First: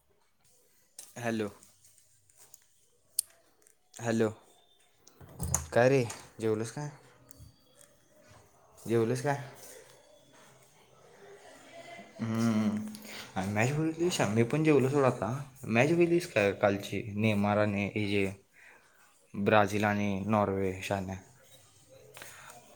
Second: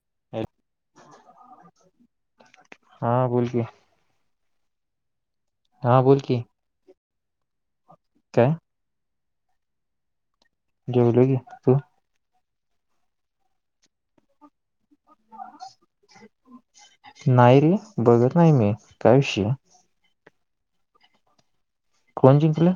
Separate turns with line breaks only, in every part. [inaudible]
Hello
हा बोल की
हॅलो काय
हा
रे
बोल की
जेलूस काय?
काय
जेवलस काय?
जेवलो की तू?
ह् आम्ही [unintelligible] आही पण जेवलो डता मॅच बलीज का कालची ने
नाही
मारा
रे
न हजे
बघत नाही मी काय विषय
ब्राझिल आणि नॉर्वेशा
कोण जिंकलं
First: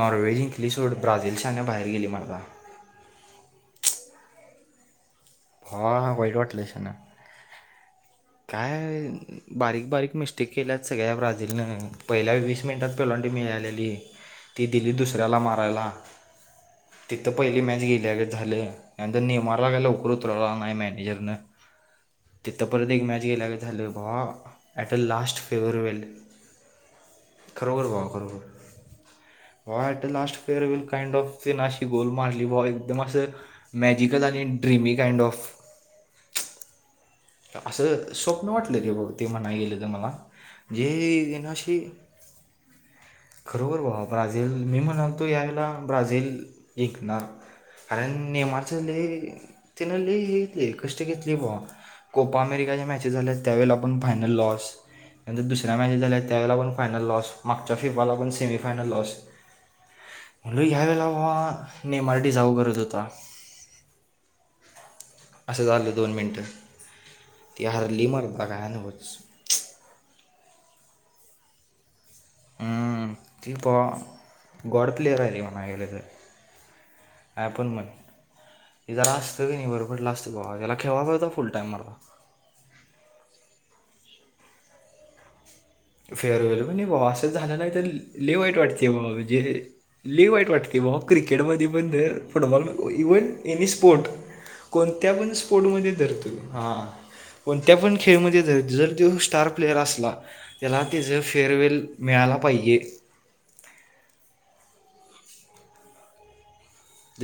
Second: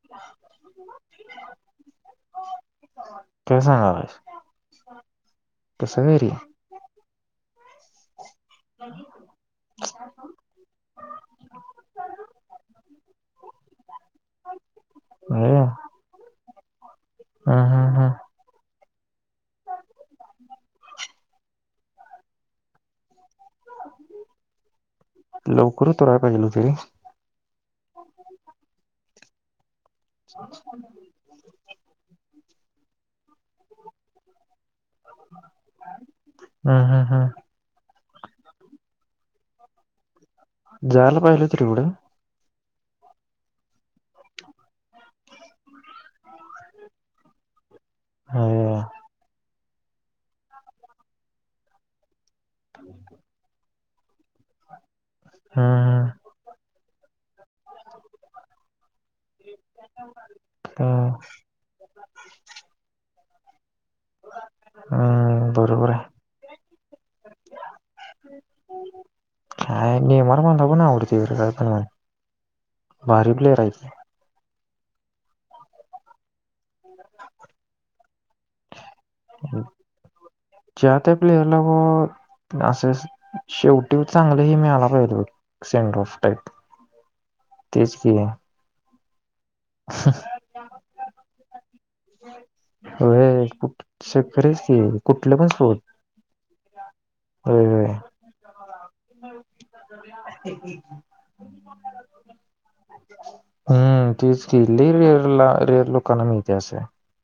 नॉर्वे इक्लीिश सोड ब्राझीलशन बाहेर गेली मारता
कस आवाज
हा वईट वाटलेश ना काय बारीक बारीक मिस्टेक केल्यात सगळ्या ब्राझीलनं पहिल्या वीस मिनटात पेलांटी मि [unintelligible] ती दिली दुसऱ्याला
अरे
मारायला तिथं पहिली
हम्म
मॅच
हम्म
गेल्याग
हम्म
झालं त्यानंतर नेमारला काय लवकर उतरवला नाही मॅनेजर न तिथं परंत एक मॅच ला
लवकर
फेवेल
उतराय पाहिजे होत रे
[unintelligible] खरोखर भावा खरोबर what a last fair will kind of ते नाश ती गोल मारली बॉ एकदम असं मॅजिकल आणि ड्रीमी काइंड ऑफ
हं हं!
असं स्वप्न वाटलं कि बघ ते म्हणा गेले तर मला. ज
जायला
ये
पाहिजे होत रे
नाशी
पुढं
खरोबर बाबा ब्राझील मी म्हणालतो यावेेळेला ब्राझील ऐकणार. आणि र
अरे
नेमच तिन लय कष्ट घेतली बाबा. कोपा अमेरिकाच्या मॅचेस झाल्या त्यावेळेला आपण फायनल लॉस त्यांतर दुसऱ्या मॅचेस
हम्म
झाल्या त्यावेळेला पण. फायनल लॉस मागच्या फिबा ला पण सेमीफानल लॉस. म्हल ह्या वेला
हम्म
व भा आनेमराठी जाऊ करत होता.
हम्म
असं
बरोबर
झालं
आहे
दोन मिनिटं. ती हरली मक मग काय नव्हतं
काय नेमार बांधा पण आवडतेणमान
हम्म,
भारी
ती
प्लेयरय [unintelligible]
बाबा गॉड प्लेअर आहे रे इमाना इलेझर काय पण म्हण. हे जर अस्त की
ते
नाही बर पडलं असत बोवा, याला
ज्या
खेळवा
त्या
कळत फुल
प्लेयरला
टायमाला.
असं शेवटी चांगलं हे मीळाला पाहिजे होत बघ सेंड ऑफ टाईप
फेअरवेल पण नाही बावा असं झालं नाही त
तेच की
लै वाईट वाटते बाबा हे लई वाईट वाटतय भावा क्रिकेटमध्ये पण र फुटबॉल इव्हन
होय
एनी
कुठ
स्पोर्ट,
खरेच की
कोणत्या पण
कुठले स्रोत
स्पोर्टमध्ये धरतो हां
होय
कोणत्या
होय
पण खेळमध्ये धर जर त्यो स्टार प्लेयर असला तेज फेअरवेल मिळाला पाहिजे
हम्म तेच की लई रियरा रियल लोकांनां मिळतंय असं.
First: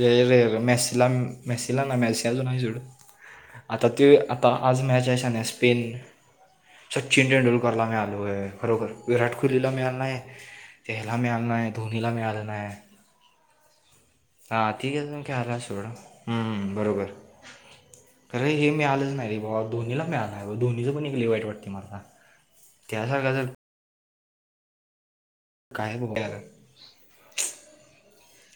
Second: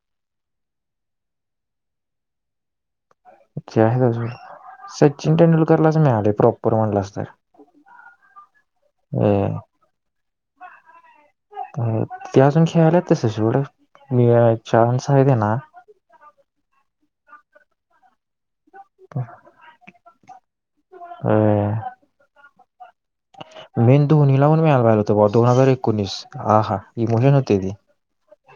लई रियल मेसिला मेसीला नां मेसी अजून आहे जोड आता
आहेत
ते
अजून
आता आज मॅच आहे
सचिन
शान्या स्पेन
तेंडुलकरलाच मिळाले प्रॉपर म्हणलास
सचिन
तर
तेंडुलकरला मिळालोय, खरोखर विराट कोहलीला मिळाला नाही. मिळालं नाही
हो
धोनीला
ते अजून खेळालात तस सोड मी
हा ठीक आहे
चान्स
अजून
त्यांना
खेळायाला सोडा हूं बरोबर अरे हे मिळालंच नाही रे भावा धोनीला मिळालं आहे धोनीच पण एक लई वाईट वाटत
अ
माला त्यासारखा जर
मेन धोनी लापन मीळायला पाहिजेल होत बॉ दोन हजार
काय
एकोणीस
बघायला
हा हा इमोशन होते ती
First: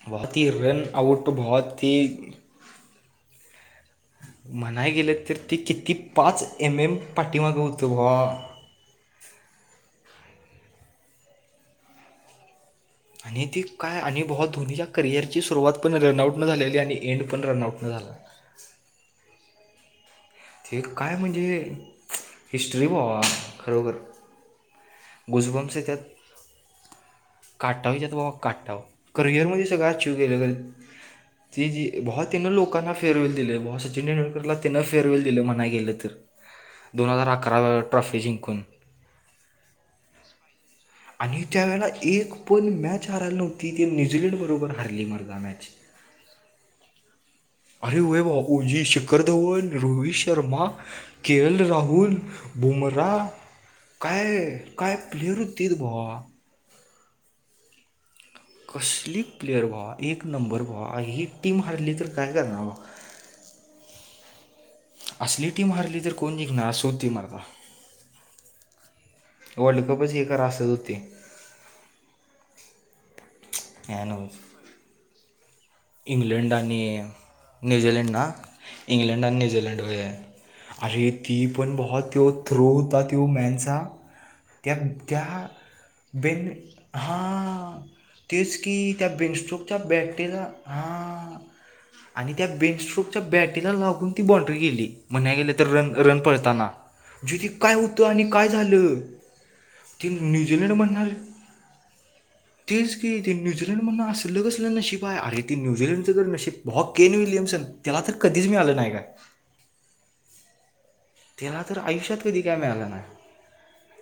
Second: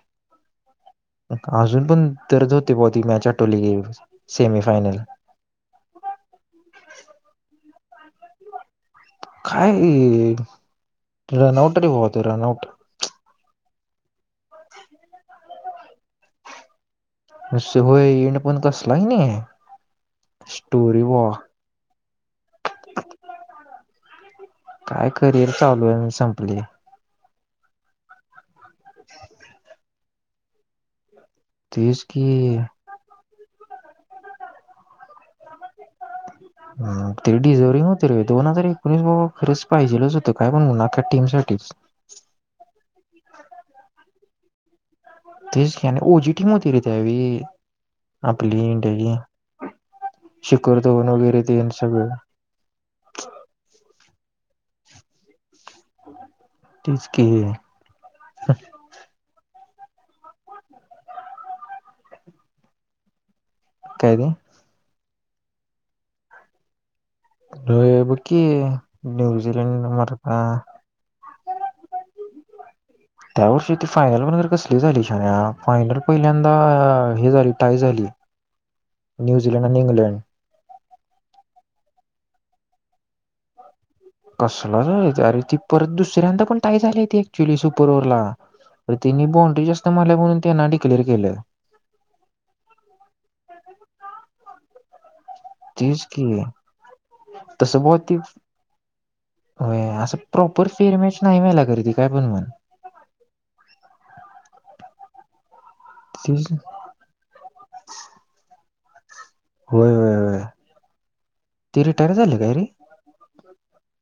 वाहतीरण आऊट भोवा
अजून
ते
पण दर्द होते बुवा ती मॅच आठवली की सेमी
म्हणाया
फायनल
गेलं तर ते किती? पाच एम एम पाठीमाग व्हतो भावा
काय रनआउटरी व्होत रनआउट
आणि ती काय आणि भावा धोनीच्या करिअरची सुरुवात पण रनआउट न झालेली आणि एंड पण
असे
रनआउटनं
होय
झाला
एन्ड पण कसला नी हे
ते काय म्हणजे हिस्ट्री भावा खरोखर
काय करिअर चालू आहे, न आणि संपले
काटावीच्यात बाबा काटाव करिअरमध्ये सगळं आचीव गेलं गल ती जी
तेच
भौ तिन
की
लोकांना फेअरवेल दिले, भौ सचिन तेंडुलकरला तिंन फेअरवेल दिलं म्हणाय गेलंत
ह ते डिझर्विंग होते
ट्रॉफी
रे दोन
जिंकून
हजार एकोणीस बाबा खरंच पाहिजेलच होतं काय पण म्हणा
आणि त्यावेेळेला एक पण मॅच हाराला नव्हती ते न्यूझीलंड बरोबर हारली म्हण
तेच की न ओजी टीम होती रे त्यावेळी
अरे वय भावा
आपली
ओजी
इंडियाची
शिखर धवन, रोहित शर्मा
शिखर धवन
के
वगैरे ते
एल
सगळं
राहुल बुमरा काय, काय प्लेयर होतेरे भावा
तेचकी
कसली प्लेयर व एक नंबर व्हा ही टीम हारली तर काय करणार वा
काय दे
असली टीम हारली जर कोण निघणार असोत
हो बकी
वर्ल्ड
न्यूझिीलंड
कपच
मर
हे
का
करा असंच होते
त्या वर्षी ती फायनल
ॲनोज
बघ बरं कसली झाली शान फायनल
इंग्लंड
पहिल्यांदा
आणि
हे झाली टाय झाली
न्यूझीलंड ना
न्यूझीलंड आणि इंग्लंड.
अरे ती पण भावा, त्यो थ्रो होता त्यो मॅनचा त्या
कसला च
त्या
अरे ती परत दुसऱ्यांदा
बेन
पण टाय झाली, ती ऍक्च्युली
हां
सुपर ओवरला
तेच की त्या
ती नी बॉंडरी
बेनस्ट्रोकच्या
जास्त मारल्या म्हणून
बॅटीला
त्यांन डीक
आणि त्या बेनस्ट्रोकच्या बॅटीला लागून ती बॉण्ड्री गेली म्हनाय गेल तर रन,
तेच
रन
की
पळताना जेती काय
तसं बहुत
होतं
ती
आणि काय झालं?
होय
ती
असं प्रॉपर
न्यूझीलंड म्हणणार
फेअरमॅच नाही व्हायला गर्दी काय पण म्हण
तेच की ते न्यूझीलंड म्हन असलं कसलं नशिब बाय अरे ती न्यूझीलंडचं जर
तीच
नशब भावा केन विलियम्सन त्याला तर कधीच मिळालं नाय काय
होय, होय, होय!
त्याला तर
ते रिटायर
आयुष्यात
झाले
कधी काय
रे
मिळालं नाय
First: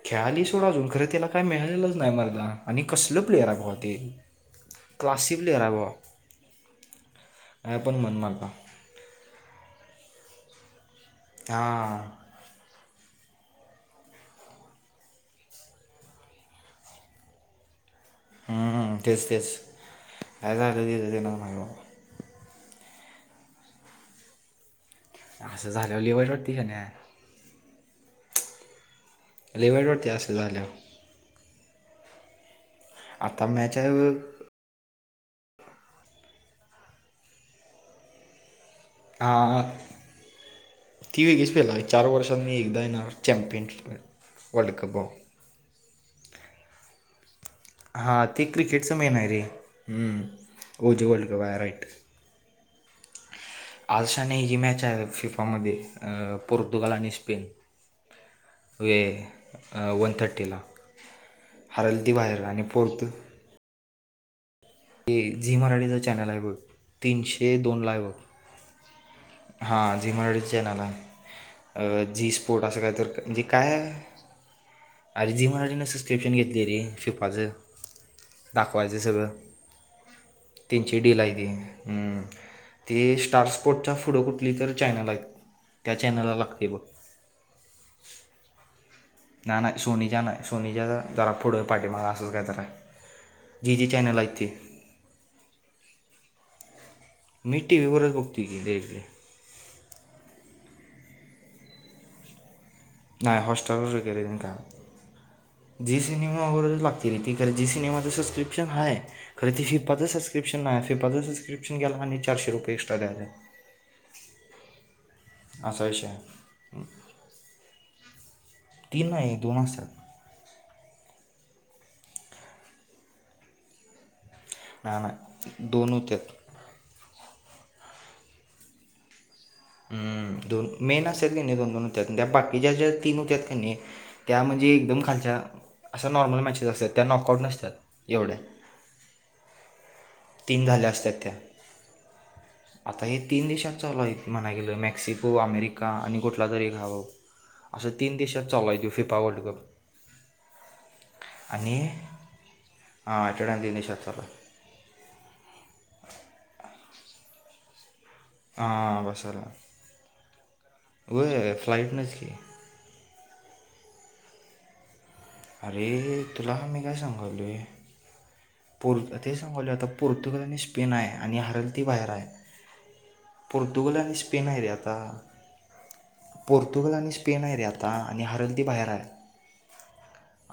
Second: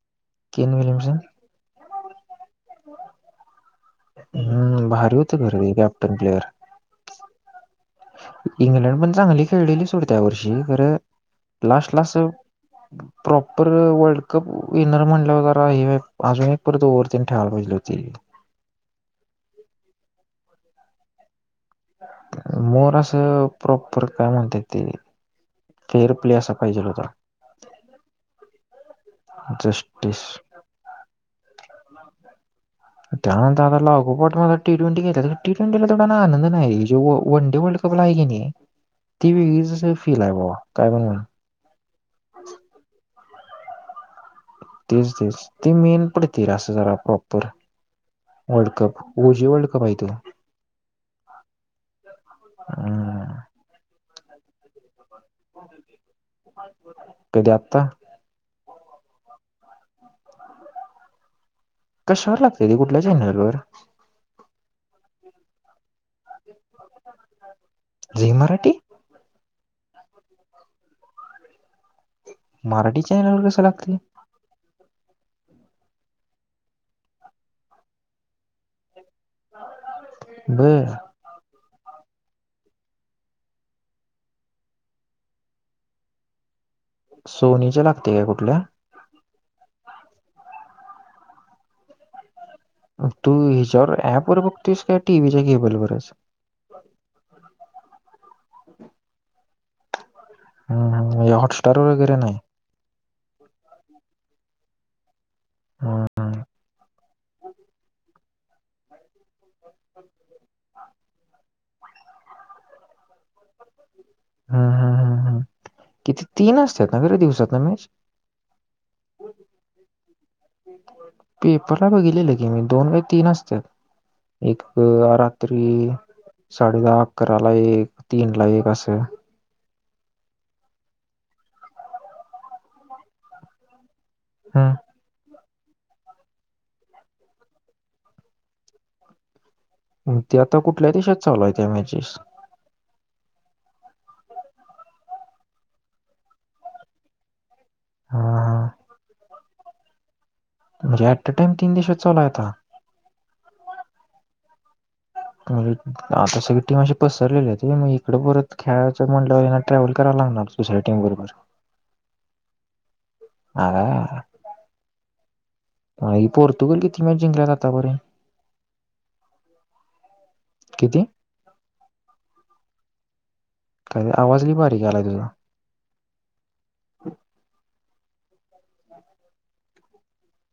खेळाली सोडा
केन
अजून खरं
विल्यमसन
त्याला काय मिळालेलं नाही मरदा कसलं प्लेयरा भावा ते
हम्म भारी
क्लासी
होतं
प्लेयर
खरं
हाय
ते
भावा.
कॅप्टन प्लेअर
[inaudible] मला
इंग्लंड पण चांगली खेळलेली सोडत्या वर्षी खरं लास्ट लास्ट
हां
प्रॉपर वर्ल्ड कप विनर म्हणल्यावर हे अजून एक परत ओव्हर तेन ठेवायला पाहिजेल होती.
हम्म हम्म तेच तेच काय झालं तेज तेलाचं माहित आबा.
मोर असं प्रॉपर काय म्हणत्यात ते
असं झाल्यावर
फेअर
लय वाईट
प्ले असा
वाटते का
पाहिजेल होता.
नाही लई वाईट वाटतय
जस्टिस
अस झाल्यावर.
त्यानंतर
मॅच
आता
आहे बघ.
लागोपाट मझ टी ट्वेंटी घेत तसं टी ट्वेंटीला तेवढा ना आनंद नाही जो व वन डे वर्ल्ड कपला हाय किनी.
हा
पण म्हण
ती वेगळीच फील हाय चार वर्षातन एकदा येणार चॅम्पियन [inaudible] कप भाऊ
तेच तेच ते मेन पडतय रे असं जरा प्रॉप
हा ते क्रिकेटच मेन आहे रे
ओजी वर्ल्ड कप आहे तो
हम्म ओजे वर्ल्ड कप आहे राईट.
हम्म.
आज शान्या हेजी मॅच हाय फिफामध्ये अ पोर्तुगाल आणि स्पेन.
कधी आत्ता
वय वन थर्टीला. हारलती
कशावर
बाहेर आणि
लागते ते कुठल्या
पोर्तू
चॅनलवर
ये झी मराठीचा चॅनल हाय बग तीनशे दोन ला हाय बग.
झी मराठी
हा झी मराठीच चॅनेल हाय अ जी स्पोर्ट असं काय
मराठी
तर म्हणजे
चॅनलवर कसं
काय.
लागते
अरे जी मराठीन सबस्क्रिप्शन घेतलय रे फिपाचं दाखवायचं सगळं.
बर
तीनची डी लाय ती हम्म. ते स्टार स्पोर्टचा फुड कुठली तर चॅनल हायित त्या चॅनलला लागतय बघ.
सोनीच्या लागतय काय कुठल्या?
ना नाही सोनीच्या नाही सोनीच्या जरा पुढं पाठीमाग असंच काय तरा हाय.
तू हीजावर अँप वर बगतेस का टी व्हीच्या केबलवरच?
मी टी व्ही वरच बघतो की नेहमी.
हं हं म्हणजे हॉटस्टार वगैरे नाही.
नाही हॉटस्टारवर वगैरे नाई काय जी
नाही
सिनेमा वरच लाग ती रे ती खरं जी सिनेमाचं सबस्क्रीप्शन हाय खर ती फिफा सबस्क्रीप्शन नाय फिफा च सबस्क्रिप्शन घ्यायला आणि चारशे रुपये एक्स्ट्रा द्यायला पाहिजे.
हा हा हा हा
विषय
किती
आहे
तीन असत्यात ना रे दिवसातन मॅच?
तीन नाही दोन असतात.
पेपरला बघितलेल की मी दोन का तीन असत्यात. एक
नाही नाही
राात्री
दोन होत्यात
साडे दहा अकरा ला एक तीन ला एक असं.
हम्म दोन मेन असत्यात कणे दोन दोन होत्यात बाकीच्या ज्या तीन होत्यात कनि त्या म्हणजे
हं.
एकदम खालच्या असं नॉर्मल मॅचेस असत्यात त्या नॉकआउट नसत्यात एवढ्या.
हूं ते आता
तीन झाल्या
कुठल्या
असतात
देशात चालूय त्या मॅचेस?
आता हे तीन देशां चालू आहे ते म्हणाय गेलं मेक्सिको अमेरिका आणि कुठला तरी एक हाय बाबा. असं तीन
हां,
देशात चालू
हां.
हाय तो फिफा वर्ल्ड कप.
म्हणजे ऍट अ टाइम तीन
आणि
दिशात चला आता
सरा
म्हणजे आता सगळी टीमाशी पसरलेली आहे त मग तकडं परत
हां
खेळायचं
बसायला
म्हटलं ट्रॅव्हल करावं लागणार दुस टी बरोबर
वय फ्लाईटनंच की
आरे
अरे
आई
तुला
पोर्तुगल
मी काय
किती मॅच जिंकल्या
सांगालोय
जा बरे
पोर् ते सांगवले आता पोर्तुगल आणि स्पेन
किती?
आहे आणि हरल ती बाहेर आहे पोर्तुगाल
काय
आणि
आवाज
स्पेन
लई
हरी
बारीक
आता
आला तुझा.
पोर्तुगल आणि स्पेन आहे रे आता आणि हरलदी बाहेर आहे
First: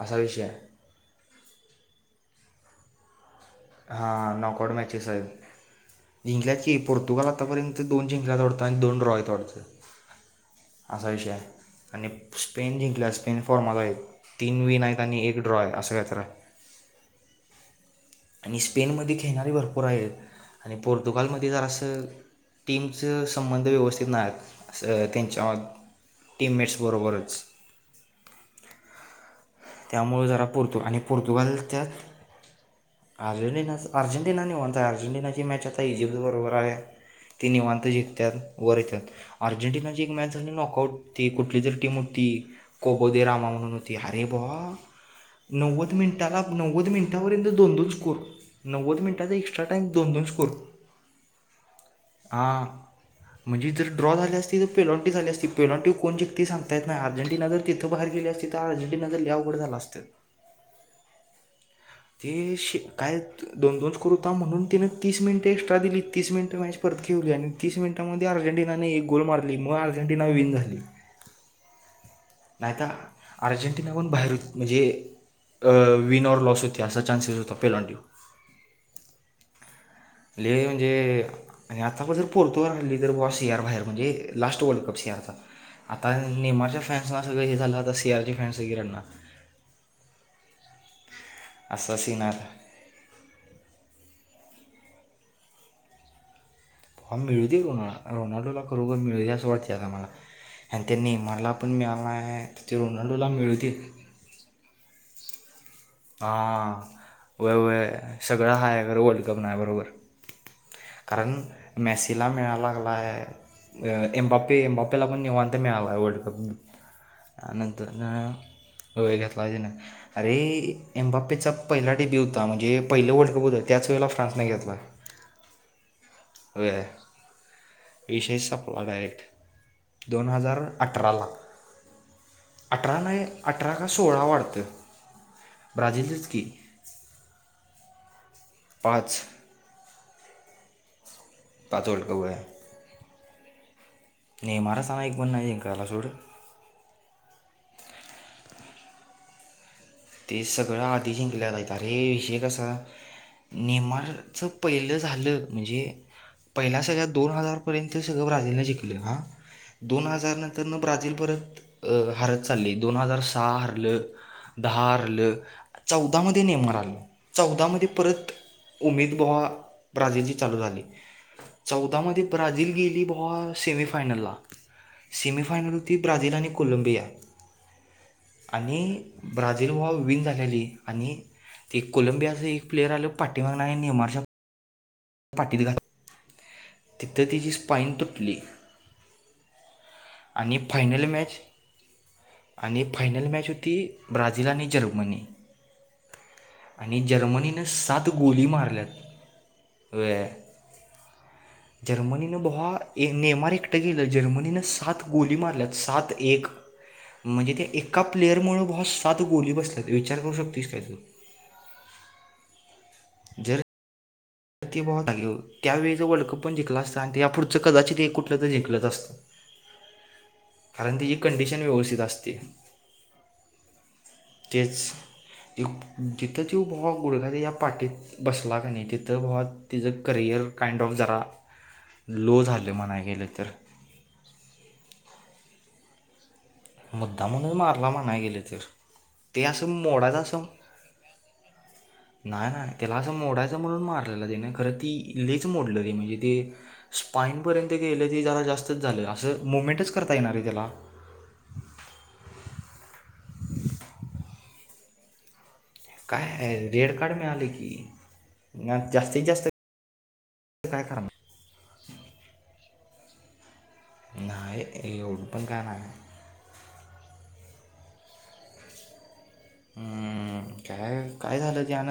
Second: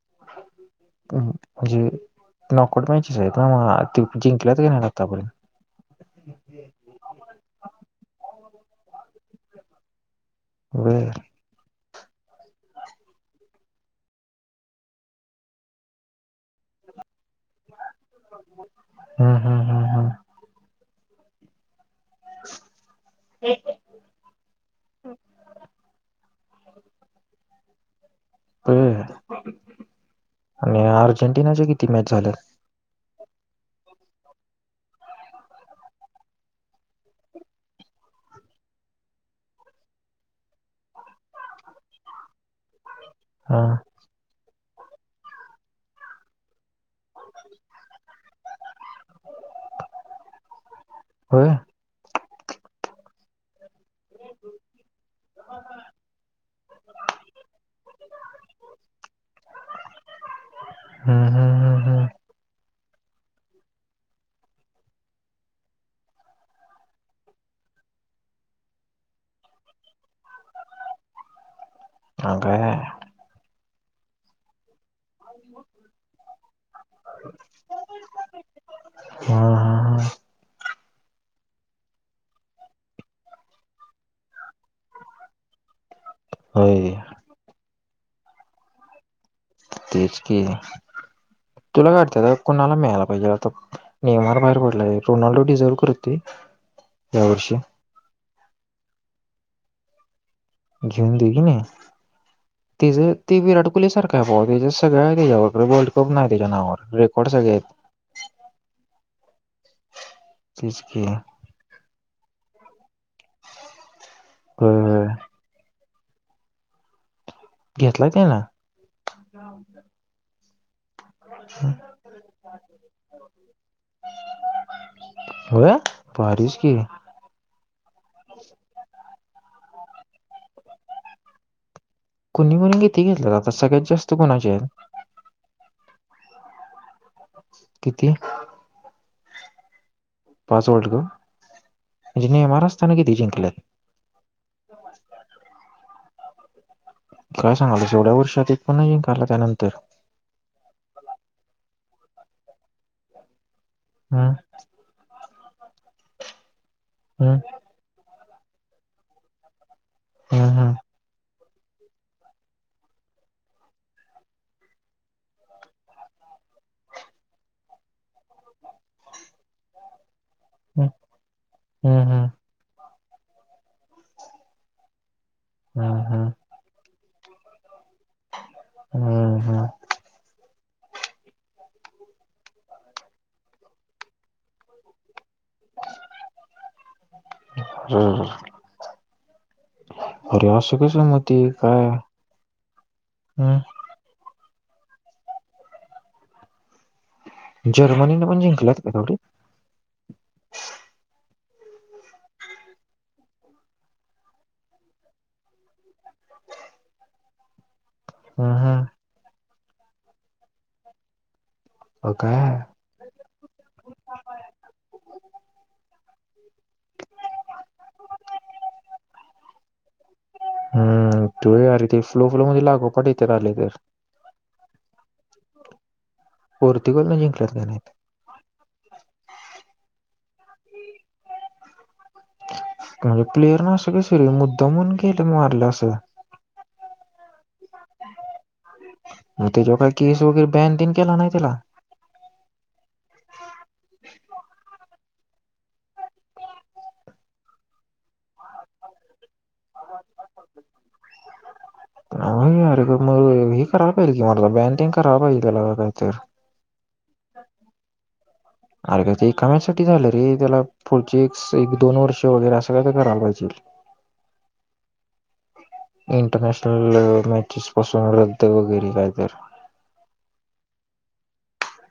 असा विषय आहे
म्हणजे नॉकोट मचेच आहेत ना मग ते
हा
जिंकल्यात की
नॉकआउट
नाही
मॅचेस
आतापर्यंत
आहेत इिंग्लची पोर्तुगल आतापर्यंत दोन जिंंग आवडत आता दोन र आहे थोडसं असा
बर
विषय आणि स्पेन जिंकल्या स्पेन फॉर्माला आहे तीन विन आहेत आणि एक ड्रॉ आहे असं घय रा [inaudible] आणि स्पेनमध्ये
हम्म
खेळणारी
हम्म
भरपूर
हम्म हम्म
आहेत आणि पोर्तुगालमध्ये जर असं टीमच संबंध व्यवस्थित नाही त्यांच्या टीममेट्स बरोबरच
हम्
त्यामुळं जरा पर्तु आणि पोर्तुगाल
अर्जेंटिनाच्या
त्यात
किती मॅच झाल्यात
अर्जेंटिना अर्जेटिना नि म्हणता अर्जेंटिनाची मॅच आता इजिप्त बरोबर आहे ते निवांत जिकतात वर येतात अर्जेंटिनाची एक मॅच झाली नॉकआउट ती कुठली जरी टीम उठते ती कोबोदे रामा
हा
म्हणून होती आणि नव्वद मिनिटा नव्वद मिनिटापर्यंत दोन दो को नव्वद मिनिट
होय
म्हण ड्रॉ झाले असती तर पेलोटी झाली असती पेलंटी कोण शक्ती सांतात अर्जेटिना जर तिथं बाहेर गेली अस तर अर्ें वड झाला असत
हम्म हम्म हम्म हम्म
काय दोन दोन करता म्हणून तिने तीस मिनिटं एक्स्ट्रा दिली तीस मिनिटं माॅ परत घेवली आणि तीस मिनिटं अर्जेंटिनाने एक गोल मारली म अर्जेंटिना विन झाली
हा काय
नाहीता अर्जेंटिना पण बाहेर म्हणजे विनर लॉस होत अस चासस त पेलांटू
हम्म हम्म हम्म
ल म्हणजे आताण जर पोर्तुगाल आणली तर ब सियार बाहेर म्हणजे लास्ट वर्ल्ड कप सियारचा आता नेमाझच्या
होय
फॅन् ते झालला दस याज फॅनस रडना
तेच क तुला
असा सीन आहे
काडत
आता
कुणाला मिळायला पाहिजे आता नियमा बाहेर पड रोनाल्डो िझव करते
मिळू दे रो रोनाल्डोला खरोबर मिळू दे असं वाटते आता मला आणि त्या
घेऊन देऊ की
नेमारला
नाही
पण मिळाला आहे तर ते
तेच
रोनाल्डोला
ते
मिळू
विराट
दे
कोली सारखा आहे भा त्याच्या सगळ्या
हां
सगळे
उय
आहेत
उय सगळा हाय कर वर्ल् का बणा बरोबर
तेच की
कारण मेस तिला मिळा लागला एमबापे
होय
एमबापेला
होय
पण निवांत मिळा वर्ल्ड कप नंतर
घेतलाय त्यानं
वळ घेतला अरे एम्बपेचा पहिला टीपी उ होता म्हणे पहिलं वर्ल्ड कप होता त्याचवेळेला फ्रानसने घेतला
हो पस की
विश सपला डायरेक्ट दोन हजार अठराला
कोणी कोणी
अठरा
किती
नाही
घेतल्यात आता
अठरा
सगळ्यात
का
जास्त
सोळा
कोणाचे
वाढतं
आहेत
ब्राझीलीलच की
किती
पाच
पाच वल्ड
पाच वर्ल्ड
ग जिने महाराष्टताान क त जिंकल्यात
ने महरा सनाक पना इंका आला चूड
काय सांगाल एवढ्या वर्षात एक पण ये का आला त्यानंतर
ते सगळं आधी जिंकल्या गयत रे विषेकसा.
हम्म
नेमाचं पहिलं झालं म्हणजे पहिल्या सळ्या दोन
हम्म
हजारपर्यंत. ्रा श दोन हजार
हम्म
नंतर
हम्म
ब्राझील परत अ हरत चालली दोन हजार सहा हरलं दहा हारलं चौदामध्ये नेम आलं चौदामध्ये परत उमेद बोहा राजजे जी चालू झाली. चौदा
हम्म
मधे
हम्म
ब्राजिल गेली बुवा सेमी फायनल ला. सेमिफानल होती
हम्म हम्म
ब्राझीलल आणि कोलंबिया आणि
हम्म हम्म
ब्राझील वाले विनं झाल्यावर आणि ते कोलंबियाचा एक प्लेयर आला पाठीमागणं आणि ने मारश पाठीत घातला तिथं त्याजी स्पाईन
अरर.
तुटली.
अरे
आणि
असं
फायनल
कसं मग
मॅच
ते काय
आणि फायनल मॅच
हम्म
होती ब्राझील ब्राझील आणि जर्मनी. आणि जर्मनीनं सात
जर्मनीने पण
गोली
जिंकल्यात का तेवढी
मारल्यात वय. जर्मनीनं बघा एक नेमार एकटं गेलं जर्मनीनं सात गोली मारल्या सात. एक म्हणजे त्या एका प्लेयर
हम्म
मूळ बुवा
हम्म
सात गोली बसल्यात विचार करू शकतेस काय तू.
अ काय आहे
जर [unintelligible] त्यावेळे जर वर्ल्ड कप पण जिंकला असतं आणि त्या या पुढचं कदाचित कुठलं तरी जिंकलंच असतं कारण त्याची
हम् तू
कंडिशन
अरि
व्यवस्थित
ते फ्लो
असते
फ्लो मध्ये लागो पाठ येते आले तर
तेच जिथं जव ब
पोर्तुगलनं
गुडला या
जिंकल्यात का नाही
पाठीत बसला का नाही तिथ. तिथं बुवा तिचां करिअर काइंड ऑफ झरा
पण प्लेयर न असं कसा मुद्दा म्हण केलं मारलं असं.
मुद्दा म्हणून मारला म्हणाय गेले तर ते
मग
असं
त्याच्यावर काय
मोडाळ
केस
असं
वगैरे बॅन तेन केला नाही त्याला
नाही नाही त्याला असं मोडायचं म्हणून मारलेलं तिने खरं ती लेच मोडलं र म्हणजे ती स्पाईनपर्यंत गेलं ती जरा जास्तच झालं असं मुवमेंटच करता येणार रे त्याला.
नार मग हे कराय पाहिजे की म बँन बिन खराय पाहिजे त्याला
काय रेड कार्ड मिळाले की. ना
अर का
जास्तीत
ते
जास्त
एकाम्या साठी झालं रे त्याला
काय
पुढचे
करणार
एक दोन वर्ष वगैरे असं काय तर करायला पाहिजे.
नाहीय एवढ पण का ना.
इंटरनॅशनल मॅचेस पासून रद्द वगैरे काय तर.
हम्म काय काय झालं तेन